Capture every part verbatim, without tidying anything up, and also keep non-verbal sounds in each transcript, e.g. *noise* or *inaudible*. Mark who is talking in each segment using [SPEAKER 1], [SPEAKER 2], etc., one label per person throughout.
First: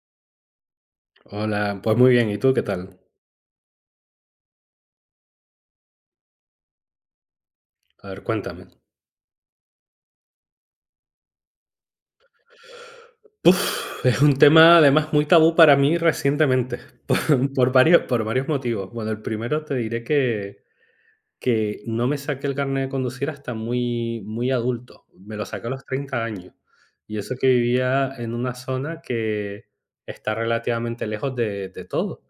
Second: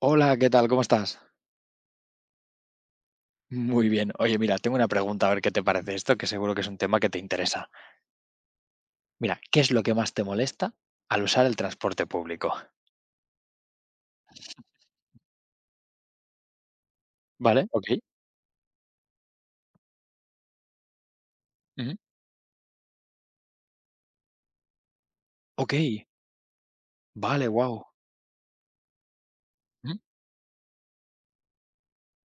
[SPEAKER 1] Hola, ¿qué tal? ¿Cómo estás?
[SPEAKER 2] Hola, pues muy bien, ¿y tú qué tal?
[SPEAKER 1] Muy bien. Oye, mira, tengo una pregunta, a ver qué te parece esto, que seguro que es un tema que te interesa.
[SPEAKER 2] A ver, cuéntame.
[SPEAKER 1] Mira, ¿qué es lo que más te molesta al usar el transporte público?
[SPEAKER 2] Uf, es un tema además muy tabú para mí recientemente, *laughs* por,
[SPEAKER 1] ¿Vale?
[SPEAKER 2] por
[SPEAKER 1] Ok.
[SPEAKER 2] varios, por varios motivos. Bueno, el primero te diré que, que
[SPEAKER 1] Ujú.
[SPEAKER 2] no me saqué el carnet de conducir hasta muy, muy adulto. Me lo saqué a
[SPEAKER 1] Ok.
[SPEAKER 2] los treinta años. Y eso que
[SPEAKER 1] Vale, wow.
[SPEAKER 2] vivía en una zona que está relativamente lejos de, de todo.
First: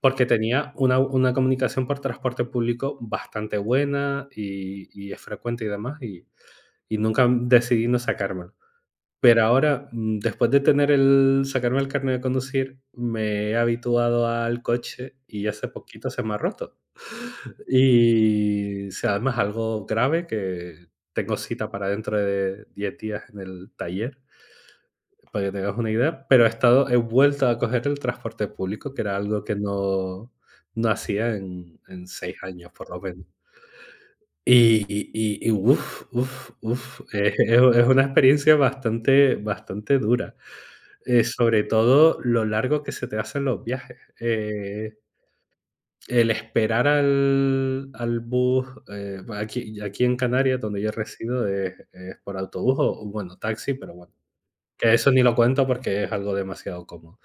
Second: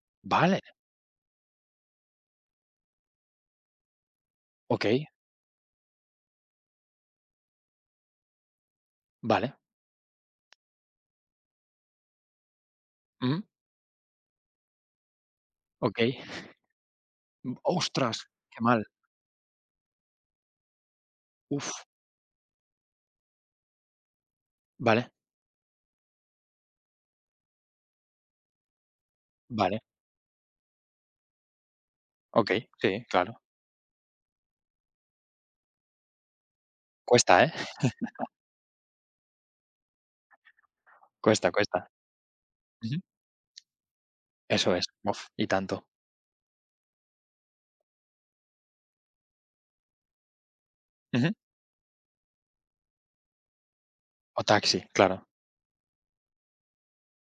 [SPEAKER 2] Porque
[SPEAKER 1] Vale.
[SPEAKER 2] tenía una, una comunicación por transporte público bastante buena
[SPEAKER 1] Ok.
[SPEAKER 2] y, y es frecuente y demás. Y, y nunca decidí no sacarme. Pero
[SPEAKER 1] Vale.
[SPEAKER 2] ahora, mm, después de tener el sacarme el carnet de conducir,
[SPEAKER 1] Ujú.
[SPEAKER 2] me he habituado al coche y hace
[SPEAKER 1] Ok.
[SPEAKER 2] poquito se me ha roto.
[SPEAKER 1] Mm, ostras, qué mal.
[SPEAKER 2] Y, o sea, además algo grave, que tengo cita
[SPEAKER 1] Uf.
[SPEAKER 2] para dentro de diez días en el taller,
[SPEAKER 1] Vale.
[SPEAKER 2] para que tengas una idea. Pero he estado he vuelto a coger el transporte público, que era algo que
[SPEAKER 1] Vale.
[SPEAKER 2] no no hacía en en seis
[SPEAKER 1] Ok.
[SPEAKER 2] años, por lo
[SPEAKER 1] Sí,
[SPEAKER 2] menos.
[SPEAKER 1] claro.
[SPEAKER 2] Y y y y uf, uf, uf, *laughs* es
[SPEAKER 1] Cuesta,
[SPEAKER 2] es
[SPEAKER 1] ¿eh? *laughs*
[SPEAKER 2] es una experiencia bastante bastante dura. Eh,
[SPEAKER 1] Cuesta,
[SPEAKER 2] sobre
[SPEAKER 1] cuesta.
[SPEAKER 2] todo lo largo que
[SPEAKER 1] Ujú.
[SPEAKER 2] se te hacen los viajes.
[SPEAKER 1] Eso es.
[SPEAKER 2] Eh,
[SPEAKER 1] Uf, y tanto.
[SPEAKER 2] el esperar al al bus, eh, bueno, aquí aquí en Canarias, donde yo
[SPEAKER 1] Ujú.
[SPEAKER 2] resido, es es por autobús o, o, bueno, taxi, pero bueno,
[SPEAKER 1] O taxi,
[SPEAKER 2] que eso
[SPEAKER 1] claro.
[SPEAKER 2] ni lo cuento porque es algo demasiado cómodo.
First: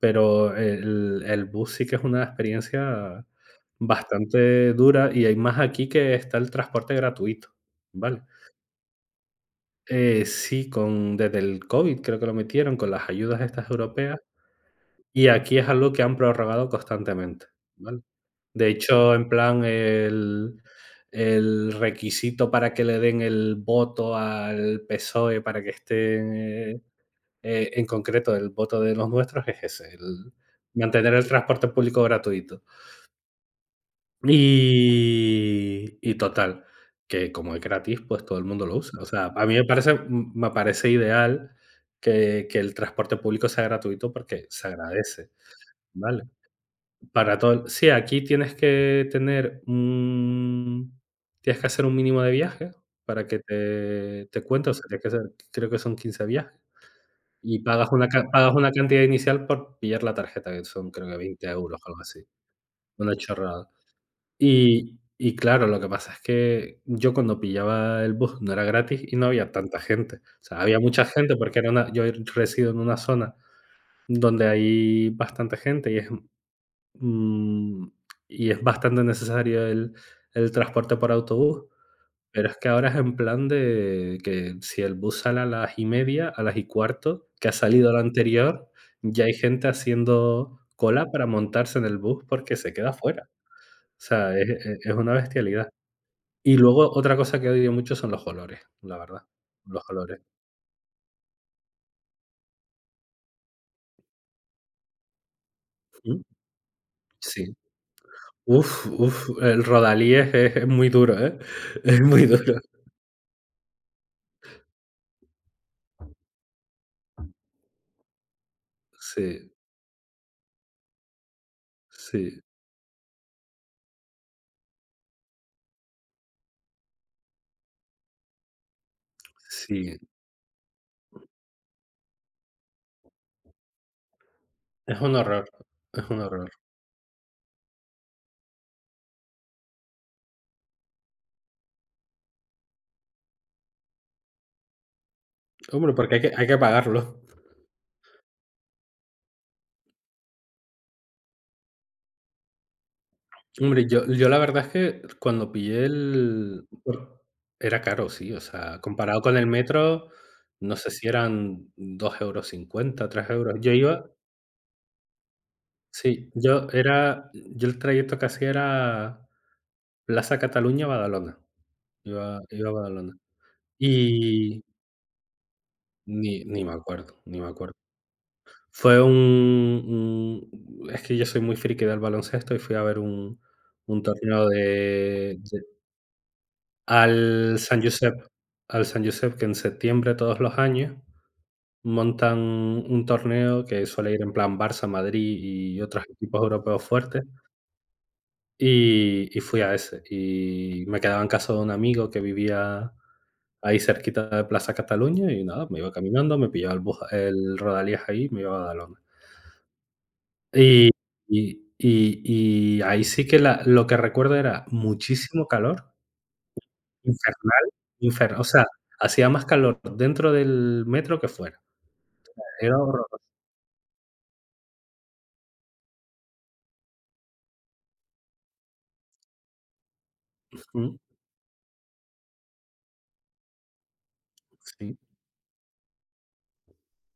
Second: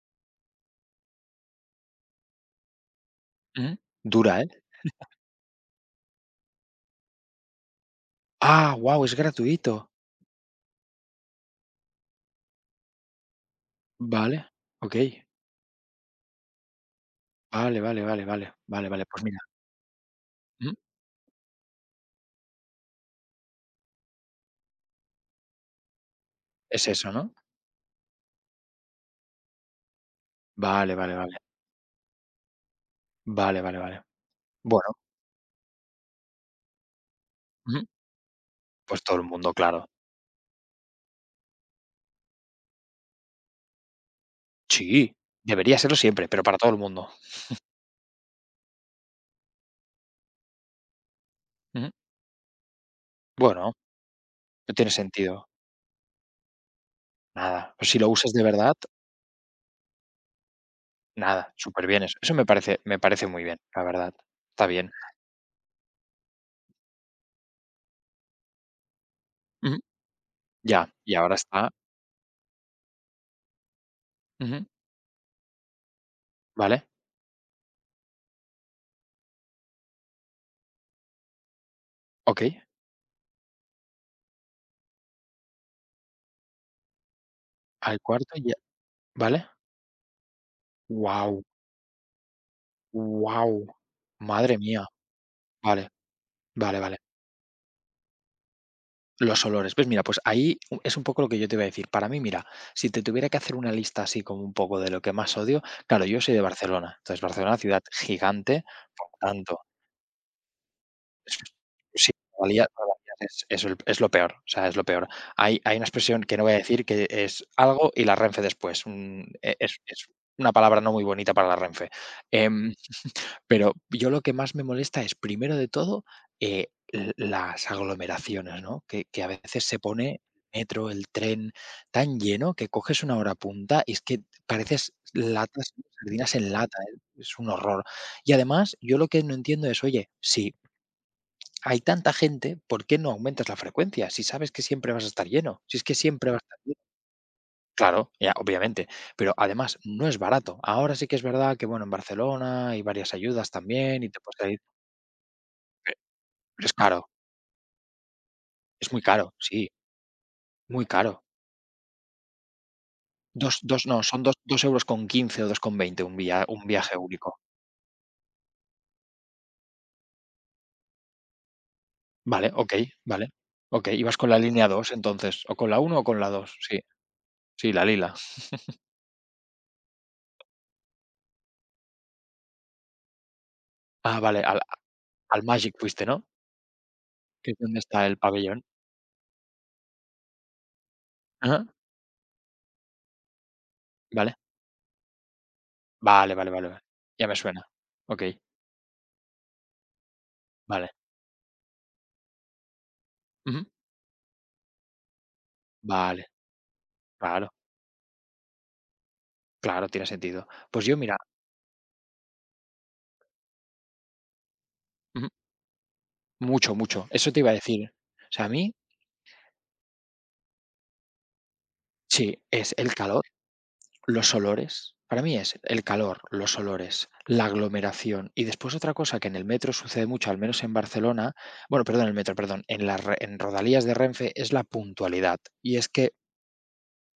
[SPEAKER 2] Pero el el bus sí que es una experiencia
[SPEAKER 1] Ujú. Dura, ¿eh?
[SPEAKER 2] bastante dura. Y hay más, aquí que está el transporte gratuito, ¿vale?
[SPEAKER 1] Ah, wow, es gratuito.
[SPEAKER 2] Eh, sí, con desde el COVID creo que lo metieron con las ayudas estas europeas.
[SPEAKER 1] Vale, okey.
[SPEAKER 2] Y aquí es algo que han prorrogado constantemente,
[SPEAKER 1] Vale,
[SPEAKER 2] ¿vale?
[SPEAKER 1] vale, vale, vale,
[SPEAKER 2] De
[SPEAKER 1] vale, vale,
[SPEAKER 2] hecho,
[SPEAKER 1] pues
[SPEAKER 2] en
[SPEAKER 1] mira,
[SPEAKER 2] plan, el
[SPEAKER 1] ujú,
[SPEAKER 2] el requisito para que le den el voto al PSOE para que esté, eh,
[SPEAKER 1] es eso, ¿no?
[SPEAKER 2] eh, en concreto, el voto de los nuestros es ese, el
[SPEAKER 1] Vale,
[SPEAKER 2] mantener
[SPEAKER 1] vale,
[SPEAKER 2] el
[SPEAKER 1] vale.
[SPEAKER 2] transporte público gratuito.
[SPEAKER 1] Vale, vale, vale. Bueno,
[SPEAKER 2] Y y total, que como es
[SPEAKER 1] ujú,
[SPEAKER 2] gratis, pues todo el mundo lo usa.
[SPEAKER 1] pues
[SPEAKER 2] O
[SPEAKER 1] todo el
[SPEAKER 2] sea, a
[SPEAKER 1] mundo,
[SPEAKER 2] mí me
[SPEAKER 1] claro.
[SPEAKER 2] parece me parece ideal que que el transporte público sea gratuito porque se
[SPEAKER 1] Sí,
[SPEAKER 2] agradece,
[SPEAKER 1] debería serlo
[SPEAKER 2] ¿vale?
[SPEAKER 1] siempre, pero para todo el mundo.
[SPEAKER 2] Para todo el- sí, aquí tienes que tener un tienes que hacer
[SPEAKER 1] Ujú.
[SPEAKER 2] un mínimo de viaje para que
[SPEAKER 1] Bueno,
[SPEAKER 2] te te cuente, o
[SPEAKER 1] no
[SPEAKER 2] sea,
[SPEAKER 1] tiene
[SPEAKER 2] tienes que hacer,
[SPEAKER 1] sentido,
[SPEAKER 2] creo que son quince viajes, y
[SPEAKER 1] nada.
[SPEAKER 2] pagas
[SPEAKER 1] Pues si
[SPEAKER 2] una
[SPEAKER 1] lo
[SPEAKER 2] ca
[SPEAKER 1] usas de
[SPEAKER 2] pagas una
[SPEAKER 1] verdad,
[SPEAKER 2] cantidad inicial por pillar la tarjeta, que son creo que veinte
[SPEAKER 1] nada,
[SPEAKER 2] euros o
[SPEAKER 1] súper
[SPEAKER 2] algo
[SPEAKER 1] bien eso.
[SPEAKER 2] así,
[SPEAKER 1] Eso me parece me
[SPEAKER 2] una
[SPEAKER 1] parece muy bien,
[SPEAKER 2] chorrada.
[SPEAKER 1] la verdad. Está bien.
[SPEAKER 2] Y y claro, lo que pasa es que yo cuando pillaba el bus no era gratis y no había tanta
[SPEAKER 1] Ujú.
[SPEAKER 2] gente. O sea, había
[SPEAKER 1] Ya,
[SPEAKER 2] mucha
[SPEAKER 1] y
[SPEAKER 2] gente
[SPEAKER 1] ahora
[SPEAKER 2] porque era
[SPEAKER 1] está,
[SPEAKER 2] una yo resido en una zona donde
[SPEAKER 1] ujú,
[SPEAKER 2] hay bastante gente y es.
[SPEAKER 1] vale,
[SPEAKER 2] Mm, y es bastante necesario el el transporte por autobús, pero es
[SPEAKER 1] okey.
[SPEAKER 2] que ahora es en plan de que si el bus sale a las y media, a las y cuarto, que ha salido el
[SPEAKER 1] Al cuarto ya,
[SPEAKER 2] anterior, ya hay
[SPEAKER 1] ¿vale?
[SPEAKER 2] gente haciendo cola para
[SPEAKER 1] Wow.
[SPEAKER 2] montarse en el bus porque se queda fuera.
[SPEAKER 1] Wow.
[SPEAKER 2] O sea, es
[SPEAKER 1] Madre
[SPEAKER 2] es
[SPEAKER 1] mía.
[SPEAKER 2] es una bestialidad.
[SPEAKER 1] Vale,
[SPEAKER 2] Y
[SPEAKER 1] vale,
[SPEAKER 2] luego
[SPEAKER 1] vale.
[SPEAKER 2] otra cosa que odio mucho son los olores, la verdad,
[SPEAKER 1] Los olores.
[SPEAKER 2] los
[SPEAKER 1] Pues mira, pues
[SPEAKER 2] olores.
[SPEAKER 1] ahí es un poco lo que yo te iba a decir. Para mí, mira, si te tuviera que hacer una lista así como un poco de lo que más odio, claro,
[SPEAKER 2] Mm,
[SPEAKER 1] yo soy de Barcelona. Entonces,
[SPEAKER 2] sí.
[SPEAKER 1] Barcelona, ciudad gigante,
[SPEAKER 2] Uf,
[SPEAKER 1] por
[SPEAKER 2] uf,
[SPEAKER 1] tanto,
[SPEAKER 2] el rodalí es es es muy duro,
[SPEAKER 1] es-
[SPEAKER 2] ¿eh? *laughs* Es
[SPEAKER 1] sí,
[SPEAKER 2] muy duro.
[SPEAKER 1] Rodalías Rodalías es, es el- es lo peor, o sea, es lo peor. Hay, hay una expresión que no voy a decir que es algo y la renfe después. un-
[SPEAKER 2] Sí,
[SPEAKER 1] e- es, es una palabra no muy bonita para la renfe.
[SPEAKER 2] sí,
[SPEAKER 1] Em, pero yo lo que más me molesta es, primero de todo, eh, l las aglomeraciones, ¿no? Que que a veces se
[SPEAKER 2] sí.
[SPEAKER 1] pone el metro, el tren tan lleno que coges una hora punta y es que pareces
[SPEAKER 2] Es un horror,
[SPEAKER 1] latas,
[SPEAKER 2] es un
[SPEAKER 1] sardinas
[SPEAKER 2] horror.
[SPEAKER 1] en lata, ¿eh? Es un horror. Y además, yo lo que no entiendo es, oye, si hay tanta gente, ¿por qué no aumentas la frecuencia? Si sabes que siempre vas a estar lleno, si es
[SPEAKER 2] Hombre,
[SPEAKER 1] que
[SPEAKER 2] porque hay
[SPEAKER 1] siempre
[SPEAKER 2] que
[SPEAKER 1] vas a
[SPEAKER 2] hay que
[SPEAKER 1] estar lleno.
[SPEAKER 2] pagarlo.
[SPEAKER 1] Claro, ya, obviamente, pero además no es barato. Ahora sí que es verdad que, bueno, en Barcelona hay varias ayudas
[SPEAKER 2] Hombre,
[SPEAKER 1] también
[SPEAKER 2] yo
[SPEAKER 1] y te
[SPEAKER 2] yo la
[SPEAKER 1] puedes salir.
[SPEAKER 2] verdad es que cuando pillé
[SPEAKER 1] Pero
[SPEAKER 2] el
[SPEAKER 1] es caro,
[SPEAKER 2] por era caro, sí, o sea,
[SPEAKER 1] es muy
[SPEAKER 2] comparado
[SPEAKER 1] caro,
[SPEAKER 2] con el
[SPEAKER 1] sí,
[SPEAKER 2] metro, no
[SPEAKER 1] muy
[SPEAKER 2] sé si
[SPEAKER 1] caro.
[SPEAKER 2] eran dos euros cincuenta, tres euros.
[SPEAKER 1] Dos,
[SPEAKER 2] Yo
[SPEAKER 1] dos, no,
[SPEAKER 2] iba,
[SPEAKER 1] son dos, dos euros con quince o dos con veinte, un
[SPEAKER 2] sí,
[SPEAKER 1] via un
[SPEAKER 2] yo
[SPEAKER 1] viaje
[SPEAKER 2] era
[SPEAKER 1] único.
[SPEAKER 2] yo el trayecto que hacía era Plaza Cataluña, Badalona, iba
[SPEAKER 1] Vale,
[SPEAKER 2] iba a
[SPEAKER 1] okey,
[SPEAKER 2] Badalona.
[SPEAKER 1] vale. Okey, ibas con la
[SPEAKER 2] Y
[SPEAKER 1] línea dos, entonces, o con la uno o con la
[SPEAKER 2] ni
[SPEAKER 1] dos,
[SPEAKER 2] ni me
[SPEAKER 1] sí,
[SPEAKER 2] acuerdo, ni me acuerdo.
[SPEAKER 1] sí, la lila.
[SPEAKER 2] Fue un un Es que yo soy muy friki del baloncesto y fui a ver un un
[SPEAKER 1] Ah, vale,
[SPEAKER 2] torneo
[SPEAKER 1] al
[SPEAKER 2] de
[SPEAKER 1] al
[SPEAKER 2] de
[SPEAKER 1] Magic fuiste, ¿no? Que
[SPEAKER 2] al
[SPEAKER 1] es donde
[SPEAKER 2] San
[SPEAKER 1] está
[SPEAKER 2] Josep,
[SPEAKER 1] el pabellón.
[SPEAKER 2] al San Josep, que en septiembre todos los años
[SPEAKER 1] Ajá,
[SPEAKER 2] montan un torneo que suele ir en
[SPEAKER 1] vale.
[SPEAKER 2] plan Barça, Madrid y otros
[SPEAKER 1] Vale,
[SPEAKER 2] equipos
[SPEAKER 1] vale, vale, vale.
[SPEAKER 2] europeos fuertes,
[SPEAKER 1] Ya me suena. Okey,
[SPEAKER 2] y y fui a ese. Y
[SPEAKER 1] vale.
[SPEAKER 2] me quedaba en casa de un amigo que vivía
[SPEAKER 1] Ujú.
[SPEAKER 2] ahí cerquita de Plaza Cataluña y nada, me iba
[SPEAKER 1] Vale,
[SPEAKER 2] caminando, me pillaba el bus
[SPEAKER 1] claro,
[SPEAKER 2] el Rodalies ahí y me iba a Badalona.
[SPEAKER 1] claro, tiene sentido. Pues
[SPEAKER 2] Y
[SPEAKER 1] yo, mira,
[SPEAKER 2] y y y ahí sí que la lo que recuerdo era
[SPEAKER 1] ujú,
[SPEAKER 2] muchísimo calor,
[SPEAKER 1] mucho, mucho, eso te iba a
[SPEAKER 2] infernal,
[SPEAKER 1] decir. O
[SPEAKER 2] infer o
[SPEAKER 1] sea, a
[SPEAKER 2] sea,
[SPEAKER 1] mí
[SPEAKER 2] hacía más calor dentro del metro que fuera.
[SPEAKER 1] sí, es
[SPEAKER 2] Era
[SPEAKER 1] el calor.
[SPEAKER 2] horroroso.
[SPEAKER 1] Los olores, para mí es el calor, los olores, la aglomeración y después otra cosa que en el metro sucede mucho, al menos en
[SPEAKER 2] Mm,
[SPEAKER 1] Barcelona, bueno, perdón, en el metro, perdón, en las re- en Rodalías de Renfe es la
[SPEAKER 2] sí,
[SPEAKER 1] puntualidad. Y es que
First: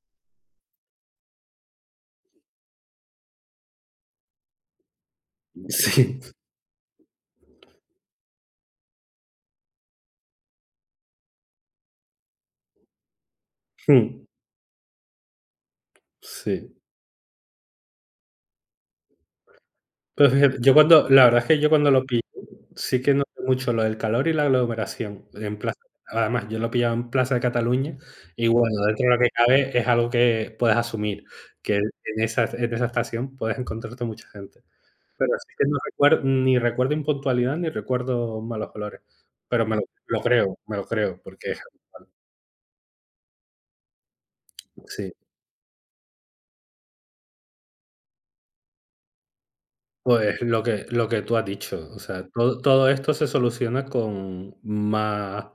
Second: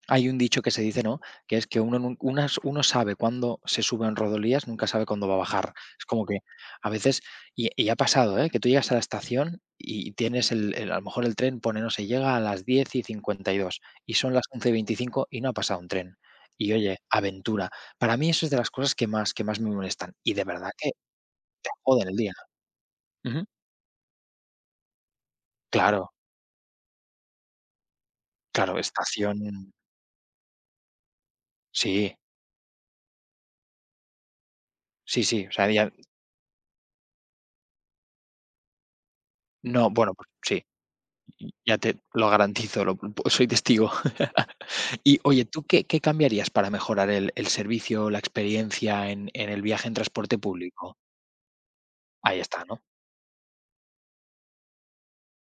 [SPEAKER 1] hay un dicho que se dice, ¿no? Que es que uno, nun- unas- uno sabe cuándo se sube en rodolías, nunca sabe cuándo va a bajar. Es
[SPEAKER 2] sí,
[SPEAKER 1] como que a veces, y, y ha pasado, ¿eh? Que tú llegas a la estación y tienes el, el- a lo mejor el tren pone, no sé, llega a las diez y cincuenta y dos y
[SPEAKER 2] mm,
[SPEAKER 1] son las once y veinticinco y no ha pasado un tren. Y
[SPEAKER 2] sí.
[SPEAKER 1] oye, aventura. Para mí eso es de las cosas que más, que más me molestan.
[SPEAKER 2] Pero
[SPEAKER 1] Y de
[SPEAKER 2] fíjate,
[SPEAKER 1] verdad
[SPEAKER 2] yo
[SPEAKER 1] que
[SPEAKER 2] cuando la verdad es que yo
[SPEAKER 1] te
[SPEAKER 2] cuando lo
[SPEAKER 1] joden el
[SPEAKER 2] pillé,
[SPEAKER 1] día.
[SPEAKER 2] sí que noté
[SPEAKER 1] Ujú.
[SPEAKER 2] mucho lo del calor y la aglomeración en plaza.
[SPEAKER 1] Claro,
[SPEAKER 2] Además, yo lo pillaba en Plaza de Cataluña y
[SPEAKER 1] claro,
[SPEAKER 2] bueno, dentro de lo que
[SPEAKER 1] estación.
[SPEAKER 2] cabe es algo que puedes asumir, que
[SPEAKER 1] Sí,
[SPEAKER 2] en esa en esa estación puedes encontrarte mucha gente.
[SPEAKER 1] sí,
[SPEAKER 2] Pero
[SPEAKER 1] sí.
[SPEAKER 2] así
[SPEAKER 1] O
[SPEAKER 2] que
[SPEAKER 1] sea,
[SPEAKER 2] no
[SPEAKER 1] ya-
[SPEAKER 2] recuerdo, ni recuerdo impuntualidad, ni recuerdo malos colores, pero me lo
[SPEAKER 1] no, bueno,
[SPEAKER 2] lo
[SPEAKER 1] pues
[SPEAKER 2] creo,
[SPEAKER 1] sí.
[SPEAKER 2] me lo creo, porque
[SPEAKER 1] Ya te lo garantizo, lo soy testigo. *laughs*
[SPEAKER 2] *laughs* sí,
[SPEAKER 1] Y oye, ¿tú qué qué cambiarías para mejorar el el servicio, la experiencia en en el viaje en transporte
[SPEAKER 2] pues lo que
[SPEAKER 1] público?
[SPEAKER 2] lo que tú has dicho, o sea,
[SPEAKER 1] Ahí
[SPEAKER 2] todo
[SPEAKER 1] está, ¿no?
[SPEAKER 2] todo esto se soluciona con más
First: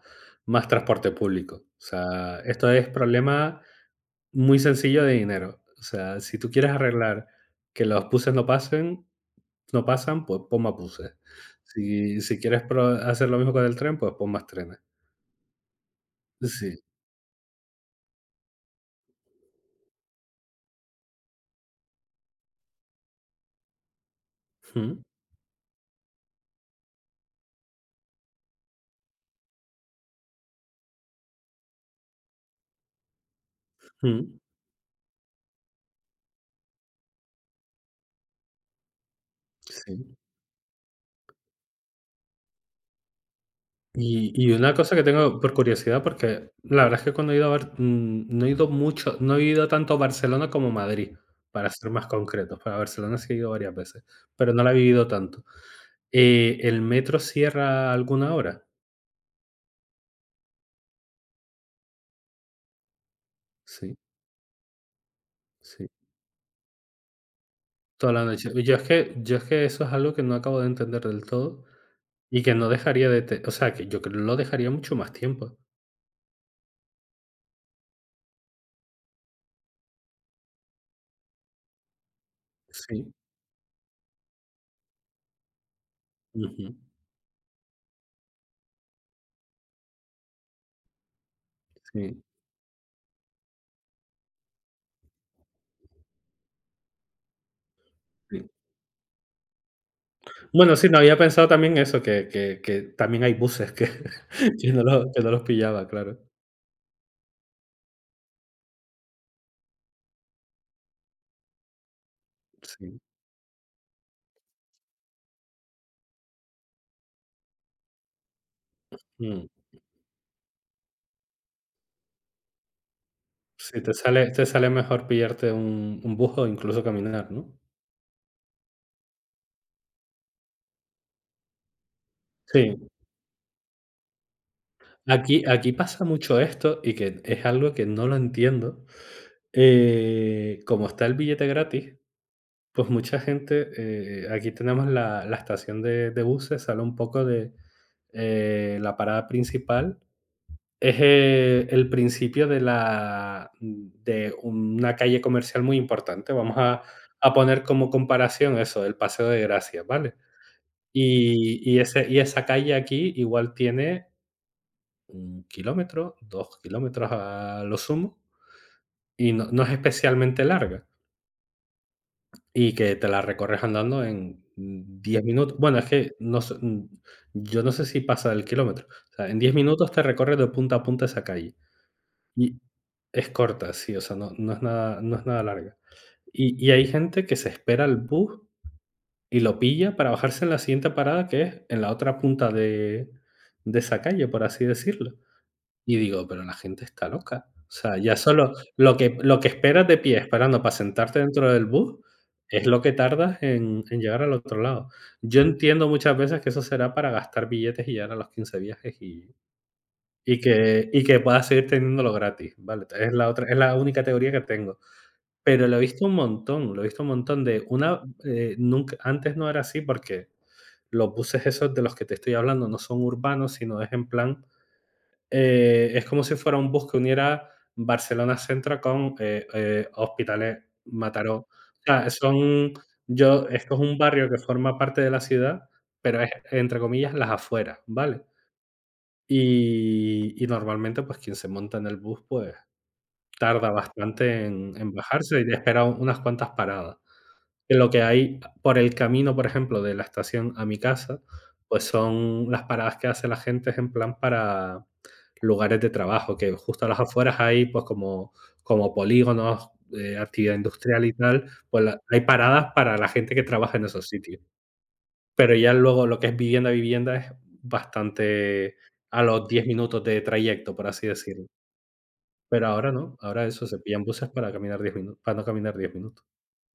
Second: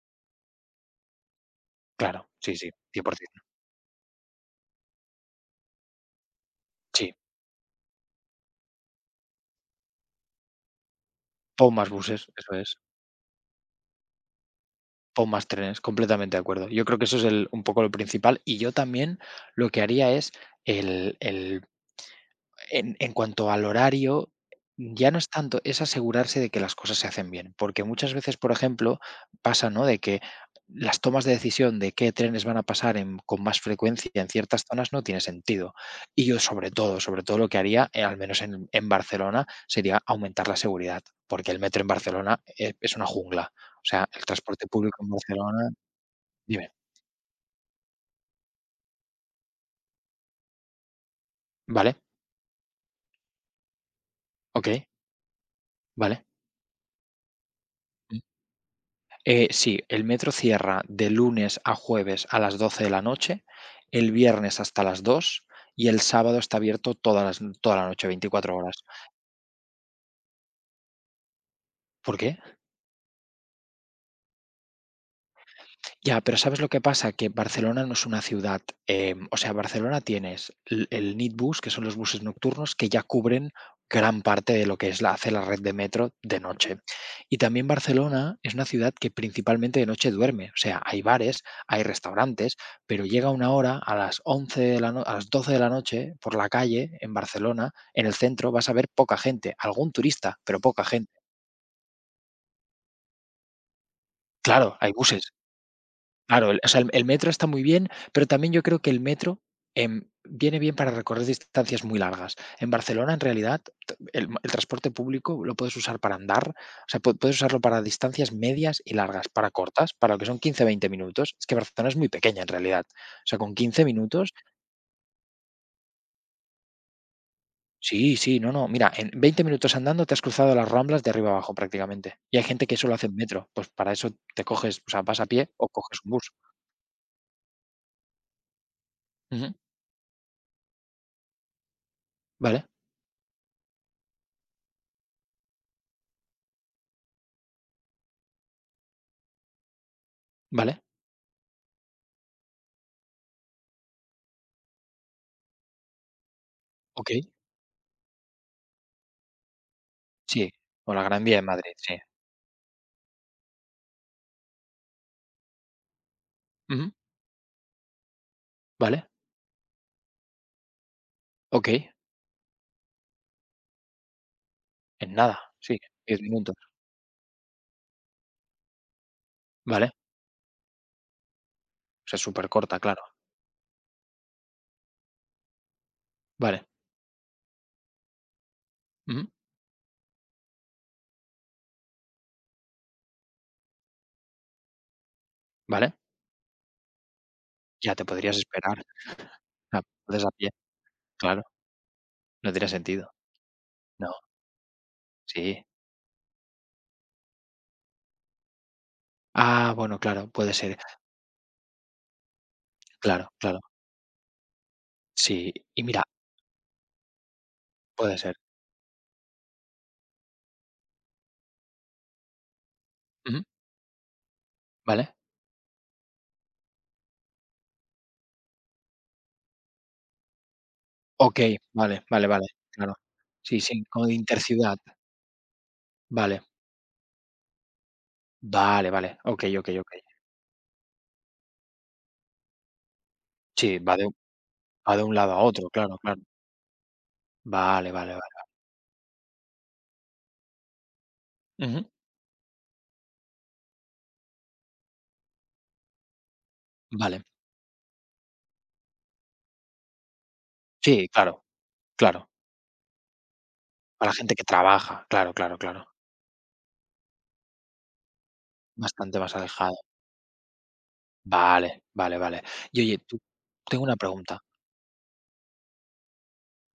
[SPEAKER 2] más transporte público, o
[SPEAKER 1] Claro,
[SPEAKER 2] sea,
[SPEAKER 1] sí, sí,
[SPEAKER 2] esto es
[SPEAKER 1] cien por ciento.
[SPEAKER 2] problema muy sencillo de dinero. O sea, si tú quieres
[SPEAKER 1] Sí,
[SPEAKER 2] arreglar que los buses no pasen no pasan, pues pon más buses,
[SPEAKER 1] pon más
[SPEAKER 2] si
[SPEAKER 1] buses,
[SPEAKER 2] si
[SPEAKER 1] eso
[SPEAKER 2] quieres
[SPEAKER 1] es,
[SPEAKER 2] pro hacer lo mismo con el tren, pues pon más trenes.
[SPEAKER 1] pon más trenes, completamente de acuerdo.
[SPEAKER 2] Sí,
[SPEAKER 1] Yo creo que eso es el un poco lo principal, y yo también lo que haría es el el En en cuanto al horario,
[SPEAKER 2] mm,
[SPEAKER 1] ya no es tanto, es asegurarse de que las cosas se hacen bien, porque muchas veces, por ejemplo, pasa, ¿no?, de que las tomas de decisión de qué trenes van a pasar en con más frecuencia en
[SPEAKER 2] mm,
[SPEAKER 1] ciertas zonas no tiene sentido. Y yo, sobre todo, sobre todo lo que haría, eh, al menos en en Barcelona, sería
[SPEAKER 2] sí.
[SPEAKER 1] aumentar la seguridad, porque el metro en Barcelona, eh, es una jungla. O sea, el
[SPEAKER 2] Y, y
[SPEAKER 1] transporte
[SPEAKER 2] una cosa que
[SPEAKER 1] público en
[SPEAKER 2] tengo por
[SPEAKER 1] Barcelona,
[SPEAKER 2] curiosidad, porque
[SPEAKER 1] dime.
[SPEAKER 2] la verdad es que cuando he ido a Bar- mm, no he ido mucho, no he ido tanto a Barcelona como Madrid, para ser
[SPEAKER 1] Vale,
[SPEAKER 2] más concretos. Para Barcelona sí he ido varias veces, pero no la he
[SPEAKER 1] okey,
[SPEAKER 2] vivido tanto.
[SPEAKER 1] vale.
[SPEAKER 2] Eh, ¿el metro cierra alguna hora?
[SPEAKER 1] Eh, sí, el metro cierra de lunes a jueves a las doce de la noche,
[SPEAKER 2] Sí,
[SPEAKER 1] el viernes hasta las dos
[SPEAKER 2] sí.
[SPEAKER 1] y el sábado está abierto toda las toda la noche,
[SPEAKER 2] Toda la noche.
[SPEAKER 1] veinticuatro
[SPEAKER 2] Yo es
[SPEAKER 1] horas.
[SPEAKER 2] que, yo es que eso es algo que no acabo de entender del todo
[SPEAKER 1] ¿Por qué?
[SPEAKER 2] y que no dejaría de, te- o sea, que yo creo que lo dejaría mucho más tiempo.
[SPEAKER 1] Ya, pero ¿sabes lo que pasa? Que Barcelona no es una ciudad, em, o sea, Barcelona tienes l- el Nitbus, que son los buses nocturnos, que ya
[SPEAKER 2] Sí.
[SPEAKER 1] cubren gran parte de lo que es la, hace la red de metro de
[SPEAKER 2] Ujú.
[SPEAKER 1] noche. Y también Barcelona es una ciudad que principalmente de noche duerme, o sea, hay bares, hay
[SPEAKER 2] Sí.
[SPEAKER 1] restaurantes, pero llega una hora a las once de la no- a las doce de la noche por la calle en Barcelona, en el
[SPEAKER 2] Sí.
[SPEAKER 1] centro, vas a ver poca gente, algún turista, pero
[SPEAKER 2] Bueno,
[SPEAKER 1] poca
[SPEAKER 2] sí, no
[SPEAKER 1] gente.
[SPEAKER 2] había pensado también eso, que que que también hay buses que *laughs* que
[SPEAKER 1] Claro,
[SPEAKER 2] no
[SPEAKER 1] hay
[SPEAKER 2] los que no
[SPEAKER 1] buses.
[SPEAKER 2] los pillaba, claro.
[SPEAKER 1] Claro, el o sea, el el metro está muy bien, pero también yo creo que el metro, em, viene bien para recorrer distancias muy largas. En
[SPEAKER 2] Sí,
[SPEAKER 1] Barcelona, en realidad, t el ma- el transporte público lo puedes usar para andar, o sea, pue puedes usarlo para distancias medias y largas,
[SPEAKER 2] mm.
[SPEAKER 1] para cortas, para lo que son quince veinte minutos. Es que Barcelona es muy pequeña, en realidad. O sea, con
[SPEAKER 2] Sí,
[SPEAKER 1] quince
[SPEAKER 2] te sale
[SPEAKER 1] minutos
[SPEAKER 2] te sale mejor pillarte un un bus o incluso caminar, ¿no?
[SPEAKER 1] sí, sí, no, no, mira, en veinte minutos andando te has cruzado las Ramblas de arriba abajo prácticamente. Y hay gente que eso
[SPEAKER 2] Sí,
[SPEAKER 1] lo hace en metro, pues para eso te coges, o sea, vas a
[SPEAKER 2] aquí
[SPEAKER 1] pie o
[SPEAKER 2] aquí
[SPEAKER 1] coges
[SPEAKER 2] pasa
[SPEAKER 1] un bus.
[SPEAKER 2] mucho esto y que es algo que no lo entiendo.
[SPEAKER 1] Ujú.
[SPEAKER 2] Eh, como está el billete gratis,
[SPEAKER 1] Vale,
[SPEAKER 2] pues mucha gente, eh, aquí tenemos la la estación de de buses, sale un poco de, eh, la parada principal.
[SPEAKER 1] vale,
[SPEAKER 2] Es, eh, el principio de la de una calle comercial muy importante. Vamos a
[SPEAKER 1] okey.
[SPEAKER 2] a poner como comparación eso, el Paseo de Gracia, ¿vale?
[SPEAKER 1] Sí, o la Gran Vía de
[SPEAKER 2] Y
[SPEAKER 1] Madrid,
[SPEAKER 2] y
[SPEAKER 1] sí.
[SPEAKER 2] ese y esa calle aquí igual tiene un kilómetro, dos
[SPEAKER 1] Ujú,
[SPEAKER 2] kilómetros a lo sumo,
[SPEAKER 1] vale,
[SPEAKER 2] y no no es especialmente larga,
[SPEAKER 1] OK,
[SPEAKER 2] y que te la recorres andando en
[SPEAKER 1] en
[SPEAKER 2] diez
[SPEAKER 1] nada,
[SPEAKER 2] minutos.
[SPEAKER 1] sí,
[SPEAKER 2] Bueno, es que
[SPEAKER 1] diez
[SPEAKER 2] no sé,
[SPEAKER 1] minutos,
[SPEAKER 2] mm, yo no sé si pasa del kilómetro. O sea, en diez minutos
[SPEAKER 1] vale.
[SPEAKER 2] te recorres de punta a punta esa calle.
[SPEAKER 1] O sea, súper
[SPEAKER 2] Y
[SPEAKER 1] corta, claro,
[SPEAKER 2] es corta, sí, o sea, no no es nada, no es nada larga. Y
[SPEAKER 1] vale,
[SPEAKER 2] y hay gente que se espera al bus
[SPEAKER 1] ujú,
[SPEAKER 2] y lo pilla para bajarse en la siguiente parada, que es en la otra punta de de esa calle, por así decirlo.
[SPEAKER 1] vale,
[SPEAKER 2] Y digo: "Pero la gente está loca". O
[SPEAKER 1] ya
[SPEAKER 2] sea,
[SPEAKER 1] te
[SPEAKER 2] ya
[SPEAKER 1] podrías
[SPEAKER 2] solo
[SPEAKER 1] esperar,
[SPEAKER 2] lo que lo que
[SPEAKER 1] ah,
[SPEAKER 2] esperas de pie
[SPEAKER 1] puedes a pie,
[SPEAKER 2] esperando para sentarte
[SPEAKER 1] claro,
[SPEAKER 2] dentro del bus
[SPEAKER 1] no
[SPEAKER 2] es
[SPEAKER 1] tiene
[SPEAKER 2] lo que
[SPEAKER 1] sentido,
[SPEAKER 2] tardas en en
[SPEAKER 1] no,
[SPEAKER 2] llegar al otro lado. Yo
[SPEAKER 1] sí.
[SPEAKER 2] entiendo muchas veces que eso será para gastar billetes y llegar a los quince viajes y
[SPEAKER 1] Ah, bueno, claro,
[SPEAKER 2] y
[SPEAKER 1] puede ser,
[SPEAKER 2] que y que puedas seguir teniéndolo gratis, ¿vale? Es la
[SPEAKER 1] claro,
[SPEAKER 2] otra, es
[SPEAKER 1] claro,
[SPEAKER 2] la única teoría que tengo.
[SPEAKER 1] sí,
[SPEAKER 2] Pero lo he
[SPEAKER 1] y mira,
[SPEAKER 2] visto un montón, lo he visto un montón, de una,
[SPEAKER 1] puede ser,
[SPEAKER 2] eh, nunca antes no era así, porque los buses esos de los que te estoy hablando no son
[SPEAKER 1] ujú,
[SPEAKER 2] urbanos, sino es en plan,
[SPEAKER 1] vale,
[SPEAKER 2] eh, es como si fuera un bus que uniera Barcelona Centro con, eh, eh, Hospitalet, Mataró.
[SPEAKER 1] OK,
[SPEAKER 2] O
[SPEAKER 1] vale,
[SPEAKER 2] sea,
[SPEAKER 1] vale, vale,
[SPEAKER 2] son
[SPEAKER 1] claro,
[SPEAKER 2] yo
[SPEAKER 1] sí,
[SPEAKER 2] esto es
[SPEAKER 1] sí,
[SPEAKER 2] un
[SPEAKER 1] como de
[SPEAKER 2] barrio que
[SPEAKER 1] interciudad,
[SPEAKER 2] forma parte de la ciudad, pero es,
[SPEAKER 1] vale,
[SPEAKER 2] entre comillas, las afueras, ¿vale?
[SPEAKER 1] vale, vale, OK, OK, OK,
[SPEAKER 2] Y y normalmente, pues, quien se monta en el bus, pues,
[SPEAKER 1] sí,
[SPEAKER 2] tarda
[SPEAKER 1] va de
[SPEAKER 2] bastante en en
[SPEAKER 1] va de un lado
[SPEAKER 2] bajarse
[SPEAKER 1] a
[SPEAKER 2] y
[SPEAKER 1] otro,
[SPEAKER 2] espera
[SPEAKER 1] claro,
[SPEAKER 2] un- unas
[SPEAKER 1] claro,
[SPEAKER 2] cuantas paradas. Que lo
[SPEAKER 1] vale,
[SPEAKER 2] que
[SPEAKER 1] vale, vale,
[SPEAKER 2] hay por el camino, por ejemplo, de la estación a mi casa, pues,
[SPEAKER 1] ujú,
[SPEAKER 2] son las paradas que hace la gente es en plan para lugares de trabajo, que justo a las
[SPEAKER 1] vale.
[SPEAKER 2] afueras hay, pues, como como polígonos, eh, actividad industrial
[SPEAKER 1] Sí,
[SPEAKER 2] y
[SPEAKER 1] claro,
[SPEAKER 2] tal, pues, la hay
[SPEAKER 1] claro.
[SPEAKER 2] paradas para la gente que trabaja en esos
[SPEAKER 1] Para la gente
[SPEAKER 2] sitios.
[SPEAKER 1] que trabaja, claro,
[SPEAKER 2] Pero
[SPEAKER 1] claro,
[SPEAKER 2] ya
[SPEAKER 1] claro.
[SPEAKER 2] luego lo que es vivienda a vivienda es bastante,
[SPEAKER 1] Bastante
[SPEAKER 2] a
[SPEAKER 1] más
[SPEAKER 2] los diez
[SPEAKER 1] alejado.
[SPEAKER 2] minutos de trayecto, por así decirlo.
[SPEAKER 1] Vale, vale, vale.
[SPEAKER 2] Pero
[SPEAKER 1] Y
[SPEAKER 2] ahora
[SPEAKER 1] oye,
[SPEAKER 2] no,
[SPEAKER 1] tú
[SPEAKER 2] ahora eso, se
[SPEAKER 1] tengo una
[SPEAKER 2] pillan buses
[SPEAKER 1] pregunta.
[SPEAKER 2] para caminar diez minutos, para no caminar diez minutos.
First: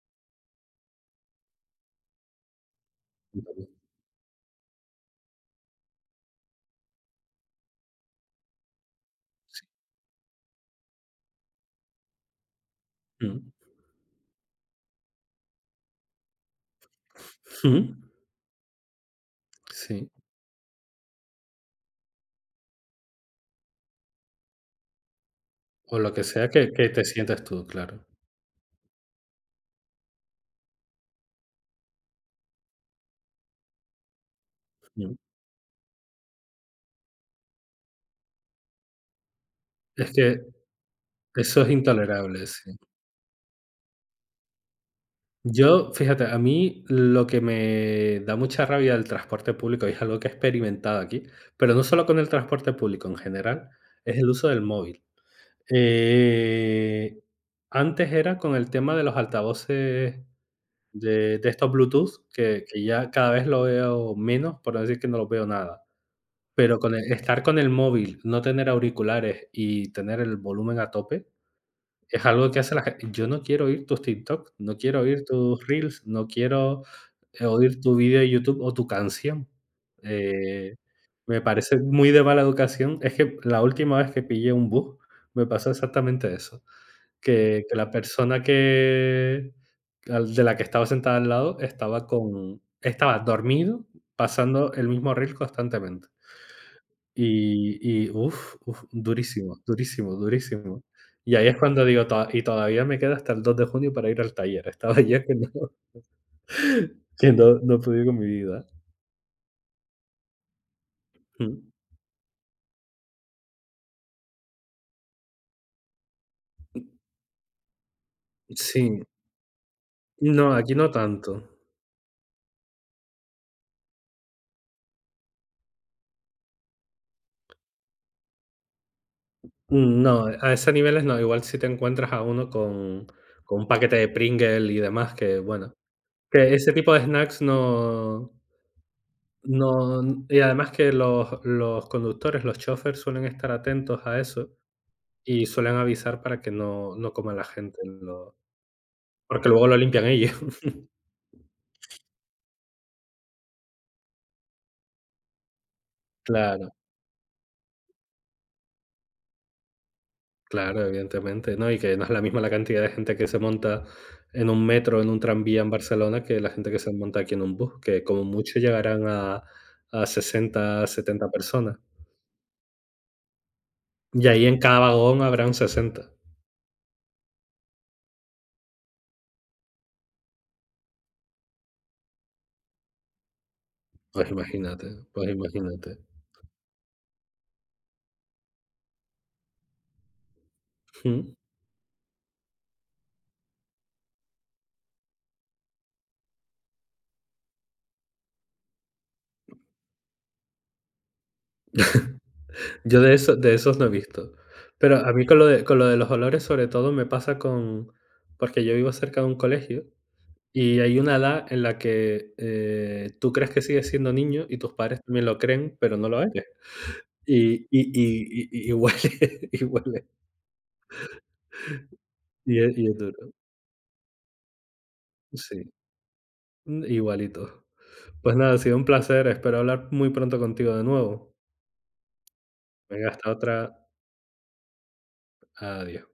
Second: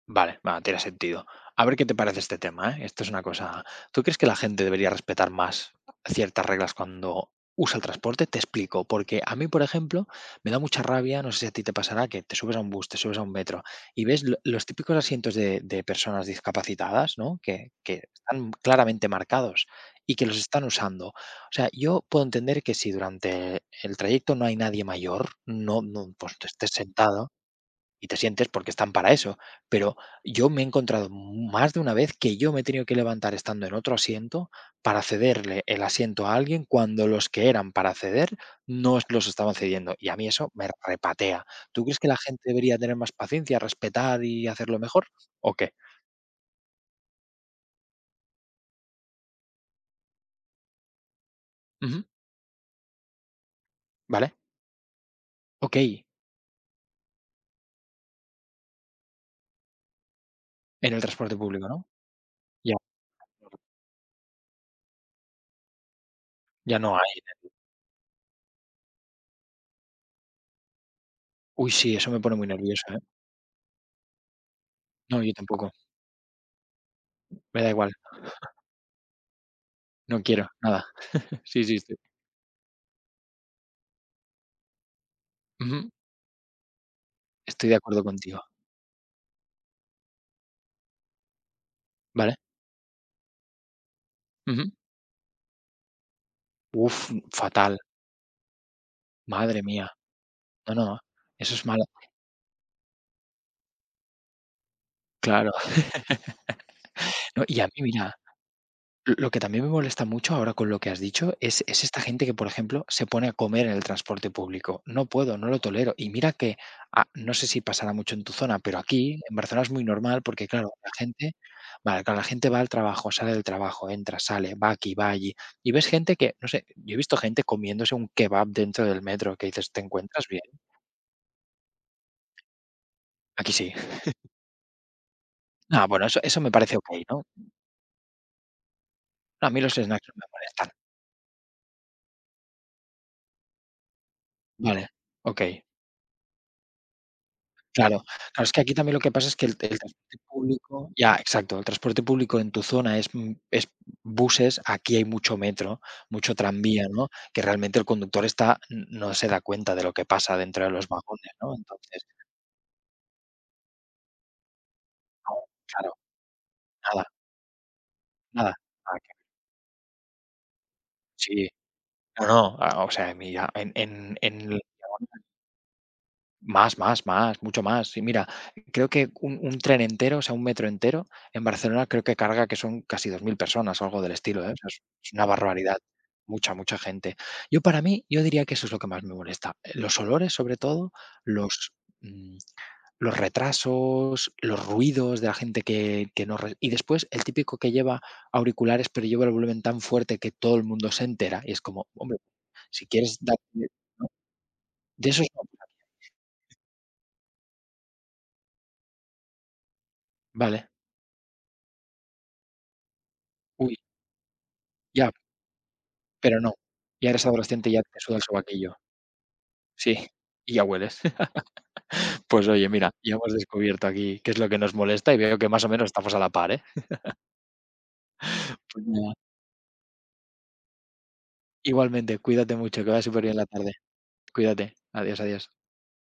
[SPEAKER 1] Vale, va, tiene sentido. A ver qué te parece este tema, ¿eh? Esto es una cosa.
[SPEAKER 2] Ujú.
[SPEAKER 1] ¿Tú crees que la gente debería respetar más ciertas reglas cuando usa el transporte? Te explico, porque a mí, por
[SPEAKER 2] Sí.
[SPEAKER 1] ejemplo, me da mucha rabia, no sé si a ti te pasará, que te subes a un bus, te subes a un
[SPEAKER 2] Ujú.
[SPEAKER 1] metro y ves lo- los típicos asientos de, de personas discapacitadas, ¿no? Que,
[SPEAKER 2] Ujú.
[SPEAKER 1] que están claramente marcados
[SPEAKER 2] Sí,
[SPEAKER 1] y que los están usando. O sea, yo puedo entender que si durante el trayecto no hay nadie mayor, no,
[SPEAKER 2] o lo
[SPEAKER 1] no
[SPEAKER 2] que
[SPEAKER 1] pues
[SPEAKER 2] sea, que
[SPEAKER 1] estés
[SPEAKER 2] que te
[SPEAKER 1] sentado.
[SPEAKER 2] sientas tú, claro.
[SPEAKER 1] Y te sientes porque están para eso. Pero yo me he encontrado más de una vez que yo me he tenido que levantar estando en otro asiento para
[SPEAKER 2] Ujú.
[SPEAKER 1] cederle el asiento a alguien cuando los que eran para ceder no es- los estaban cediendo. Y
[SPEAKER 2] Es
[SPEAKER 1] a mí
[SPEAKER 2] que
[SPEAKER 1] eso me repatea.
[SPEAKER 2] eso es
[SPEAKER 1] ¿Tú crees que la gente
[SPEAKER 2] intolerable, sí.
[SPEAKER 1] debería tener más paciencia, respetar y hacerlo mejor? ¿O qué?
[SPEAKER 2] Yo, fíjate, a mí lo que me da mucha rabia del transporte público, y es algo que he experimentado aquí, pero no
[SPEAKER 1] Ujú.
[SPEAKER 2] solo con el transporte público en general, es el
[SPEAKER 1] ¿Vale?
[SPEAKER 2] uso del móvil.
[SPEAKER 1] Ok.
[SPEAKER 2] Eh, antes era con el tema de los altavoces
[SPEAKER 1] En el transporte
[SPEAKER 2] de de
[SPEAKER 1] público,
[SPEAKER 2] estos
[SPEAKER 1] ¿no?
[SPEAKER 2] Bluetooth, que
[SPEAKER 1] Ya,
[SPEAKER 2] que ya cada vez lo veo menos, por no decir que no los veo nada. Pero
[SPEAKER 1] ya
[SPEAKER 2] con
[SPEAKER 1] no
[SPEAKER 2] el
[SPEAKER 1] hay.
[SPEAKER 2] estar con el móvil, no tener auriculares y tener el volumen a tope,
[SPEAKER 1] Uy, sí, eso me
[SPEAKER 2] es
[SPEAKER 1] pone muy
[SPEAKER 2] algo que hace la
[SPEAKER 1] nervioso, ¿eh?
[SPEAKER 2] gente. Yo no quiero oír tus TikTok, no quiero
[SPEAKER 1] No,
[SPEAKER 2] oír
[SPEAKER 1] yo
[SPEAKER 2] tus
[SPEAKER 1] tampoco.
[SPEAKER 2] reels, no quiero, eh,
[SPEAKER 1] Me da
[SPEAKER 2] oír
[SPEAKER 1] igual.
[SPEAKER 2] tu vídeo de YouTube o tu canción.
[SPEAKER 1] No quiero
[SPEAKER 2] Eh,
[SPEAKER 1] nada.
[SPEAKER 2] me
[SPEAKER 1] *laughs* Sí,
[SPEAKER 2] parece
[SPEAKER 1] sí, sí.
[SPEAKER 2] muy de mala educación. Es que la última vez que pillé un bus, me pasó
[SPEAKER 1] Ujú.
[SPEAKER 2] exactamente eso. Que
[SPEAKER 1] Estoy de
[SPEAKER 2] que la
[SPEAKER 1] acuerdo contigo.
[SPEAKER 2] persona que al de la que estaba sentada al lado estaba
[SPEAKER 1] ¿Vale?
[SPEAKER 2] con estaba dormido,
[SPEAKER 1] Ujú.
[SPEAKER 2] pasando el mismo reel constantemente.
[SPEAKER 1] Uf, fatal,
[SPEAKER 2] Y y Uff, durísimo,
[SPEAKER 1] madre mía.
[SPEAKER 2] durísimo,
[SPEAKER 1] No,
[SPEAKER 2] durísimo.
[SPEAKER 1] no,
[SPEAKER 2] Y ahí
[SPEAKER 1] eso
[SPEAKER 2] es
[SPEAKER 1] es malo.
[SPEAKER 2] cuando digo: "To y Todavía me queda hasta el dos de junio para ir al taller". *laughs* Estaba ya que no
[SPEAKER 1] Claro.
[SPEAKER 2] *laughs* que
[SPEAKER 1] No,
[SPEAKER 2] no
[SPEAKER 1] y a mí,
[SPEAKER 2] no podía con
[SPEAKER 1] mira,
[SPEAKER 2] mi vida.
[SPEAKER 1] l lo que también me molesta mucho ahora con lo que has dicho
[SPEAKER 2] Mm,
[SPEAKER 1] es es esta gente que, por ejemplo, se pone a comer en el transporte público. No puedo, no lo tolero. Y mira que, ah, no sé si pasará mucho en tu zona, pero
[SPEAKER 2] sí.
[SPEAKER 1] aquí en Barcelona es muy normal porque,
[SPEAKER 2] No,
[SPEAKER 1] claro,
[SPEAKER 2] aquí no
[SPEAKER 1] la gente,
[SPEAKER 2] tanto.
[SPEAKER 1] vale, claro, la gente va al trabajo, sale del trabajo, entra, sale, va aquí, va allí. Y ves gente que, no sé, yo he visto gente comiéndose un kebab dentro del metro que dices: "¿Te
[SPEAKER 2] Mm, no,
[SPEAKER 1] encuentras bien?".
[SPEAKER 2] a esos niveles no. Igual si te encuentras a uno con
[SPEAKER 1] Aquí
[SPEAKER 2] con un
[SPEAKER 1] sí.
[SPEAKER 2] paquete de Pringles y demás, que, bueno,
[SPEAKER 1] Ah, bueno, eso eso me
[SPEAKER 2] que ese
[SPEAKER 1] parece
[SPEAKER 2] tipo de
[SPEAKER 1] okey, ¿no?
[SPEAKER 2] snacks no,
[SPEAKER 1] No, a mí los snacks no
[SPEAKER 2] no
[SPEAKER 1] me
[SPEAKER 2] y
[SPEAKER 1] molestan.
[SPEAKER 2] además que los los conductores, los chóferes, suelen estar atentos a eso
[SPEAKER 1] Vale,
[SPEAKER 2] y
[SPEAKER 1] okey,
[SPEAKER 2] suelen avisar para que no no coma la gente,
[SPEAKER 1] claro.
[SPEAKER 2] lo
[SPEAKER 1] Claro, es que aquí también lo que pasa es que
[SPEAKER 2] porque
[SPEAKER 1] el
[SPEAKER 2] luego lo
[SPEAKER 1] el
[SPEAKER 2] limpian
[SPEAKER 1] transporte
[SPEAKER 2] ellos. *laughs*
[SPEAKER 1] público ya, exacto, el transporte público en tu zona es, mm, es buses, aquí hay mucho metro, mucho
[SPEAKER 2] Claro,
[SPEAKER 1] tranvía, ¿no? Que realmente el conductor está n no se da cuenta de lo que pasa dentro de
[SPEAKER 2] claro,
[SPEAKER 1] los vagones,
[SPEAKER 2] evidentemente,
[SPEAKER 1] ¿no?
[SPEAKER 2] ¿no? Y que no
[SPEAKER 1] Entonces,
[SPEAKER 2] es la misma la cantidad de gente que se monta en un metro, en un
[SPEAKER 1] no,
[SPEAKER 2] tranvía en
[SPEAKER 1] claro,
[SPEAKER 2] Barcelona, que la gente que se
[SPEAKER 1] nada,
[SPEAKER 2] monta aquí en un bus, que como
[SPEAKER 1] nada,
[SPEAKER 2] mucho
[SPEAKER 1] nada
[SPEAKER 2] llegarán
[SPEAKER 1] que
[SPEAKER 2] a a sesenta, setenta
[SPEAKER 1] sí,
[SPEAKER 2] personas.
[SPEAKER 1] no, no, ah, o sea, mira, en en
[SPEAKER 2] Y ahí en
[SPEAKER 1] en
[SPEAKER 2] cada vagón habrán sesenta.
[SPEAKER 1] Más, más, más, mucho más. Y mira, creo que un un tren entero, o sea, un metro entero, en Barcelona creo que carga que son casi dos mil personas o algo del
[SPEAKER 2] Pues
[SPEAKER 1] estilo, ¿eh? O sea, es
[SPEAKER 2] imagínate,
[SPEAKER 1] es una
[SPEAKER 2] pues
[SPEAKER 1] barbaridad.
[SPEAKER 2] imagínate.
[SPEAKER 1] Mucha, mucha gente. Yo para mí, yo diría que eso es lo que más me molesta. eh, Los olores, sobre todo,
[SPEAKER 2] Mm.
[SPEAKER 1] los, mm, los retrasos, los ruidos de la gente que que no re y después el típico que lleva auriculares, pero lleva el volumen tan fuerte que todo el mundo se entera, y es como, hombre, si
[SPEAKER 2] Yo de
[SPEAKER 1] quieres
[SPEAKER 2] eso
[SPEAKER 1] dar,
[SPEAKER 2] de esos no he
[SPEAKER 1] ¿no?
[SPEAKER 2] visto. Pero
[SPEAKER 1] De
[SPEAKER 2] a mí
[SPEAKER 1] esos
[SPEAKER 2] con
[SPEAKER 1] no.
[SPEAKER 2] lo de con lo de los olores, sobre todo, me pasa con porque yo vivo cerca de un colegio
[SPEAKER 1] Vale.
[SPEAKER 2] y hay una edad en la que, eh, tú crees que
[SPEAKER 1] Uy,
[SPEAKER 2] sigues siendo niño y tus padres
[SPEAKER 1] ya.
[SPEAKER 2] también lo creen, pero no lo
[SPEAKER 1] Pero
[SPEAKER 2] eres.
[SPEAKER 1] no, ya eres
[SPEAKER 2] Y
[SPEAKER 1] adolescente
[SPEAKER 2] y
[SPEAKER 1] y ya te suda el
[SPEAKER 2] y y y
[SPEAKER 1] sobaquillo.
[SPEAKER 2] huele *laughs* y
[SPEAKER 1] Sí,
[SPEAKER 2] huele.
[SPEAKER 1] y ya hueles. *laughs* Pues
[SPEAKER 2] Y
[SPEAKER 1] oye,
[SPEAKER 2] es y
[SPEAKER 1] mira,
[SPEAKER 2] es
[SPEAKER 1] ya
[SPEAKER 2] duro.
[SPEAKER 1] hemos descubierto aquí qué es lo que nos molesta y veo que más o
[SPEAKER 2] Sí,
[SPEAKER 1] menos estamos a la par, ¿eh?
[SPEAKER 2] mm, igualito. Pues nada, ha sido un
[SPEAKER 1] Pues nada,
[SPEAKER 2] placer, espero hablar muy pronto contigo de nuevo.
[SPEAKER 1] igualmente, cuídate mucho, que vaya
[SPEAKER 2] Venga, hasta
[SPEAKER 1] superbién la tarde.
[SPEAKER 2] otra.
[SPEAKER 1] Cuídate. Adiós, adiós.
[SPEAKER 2] Adiós.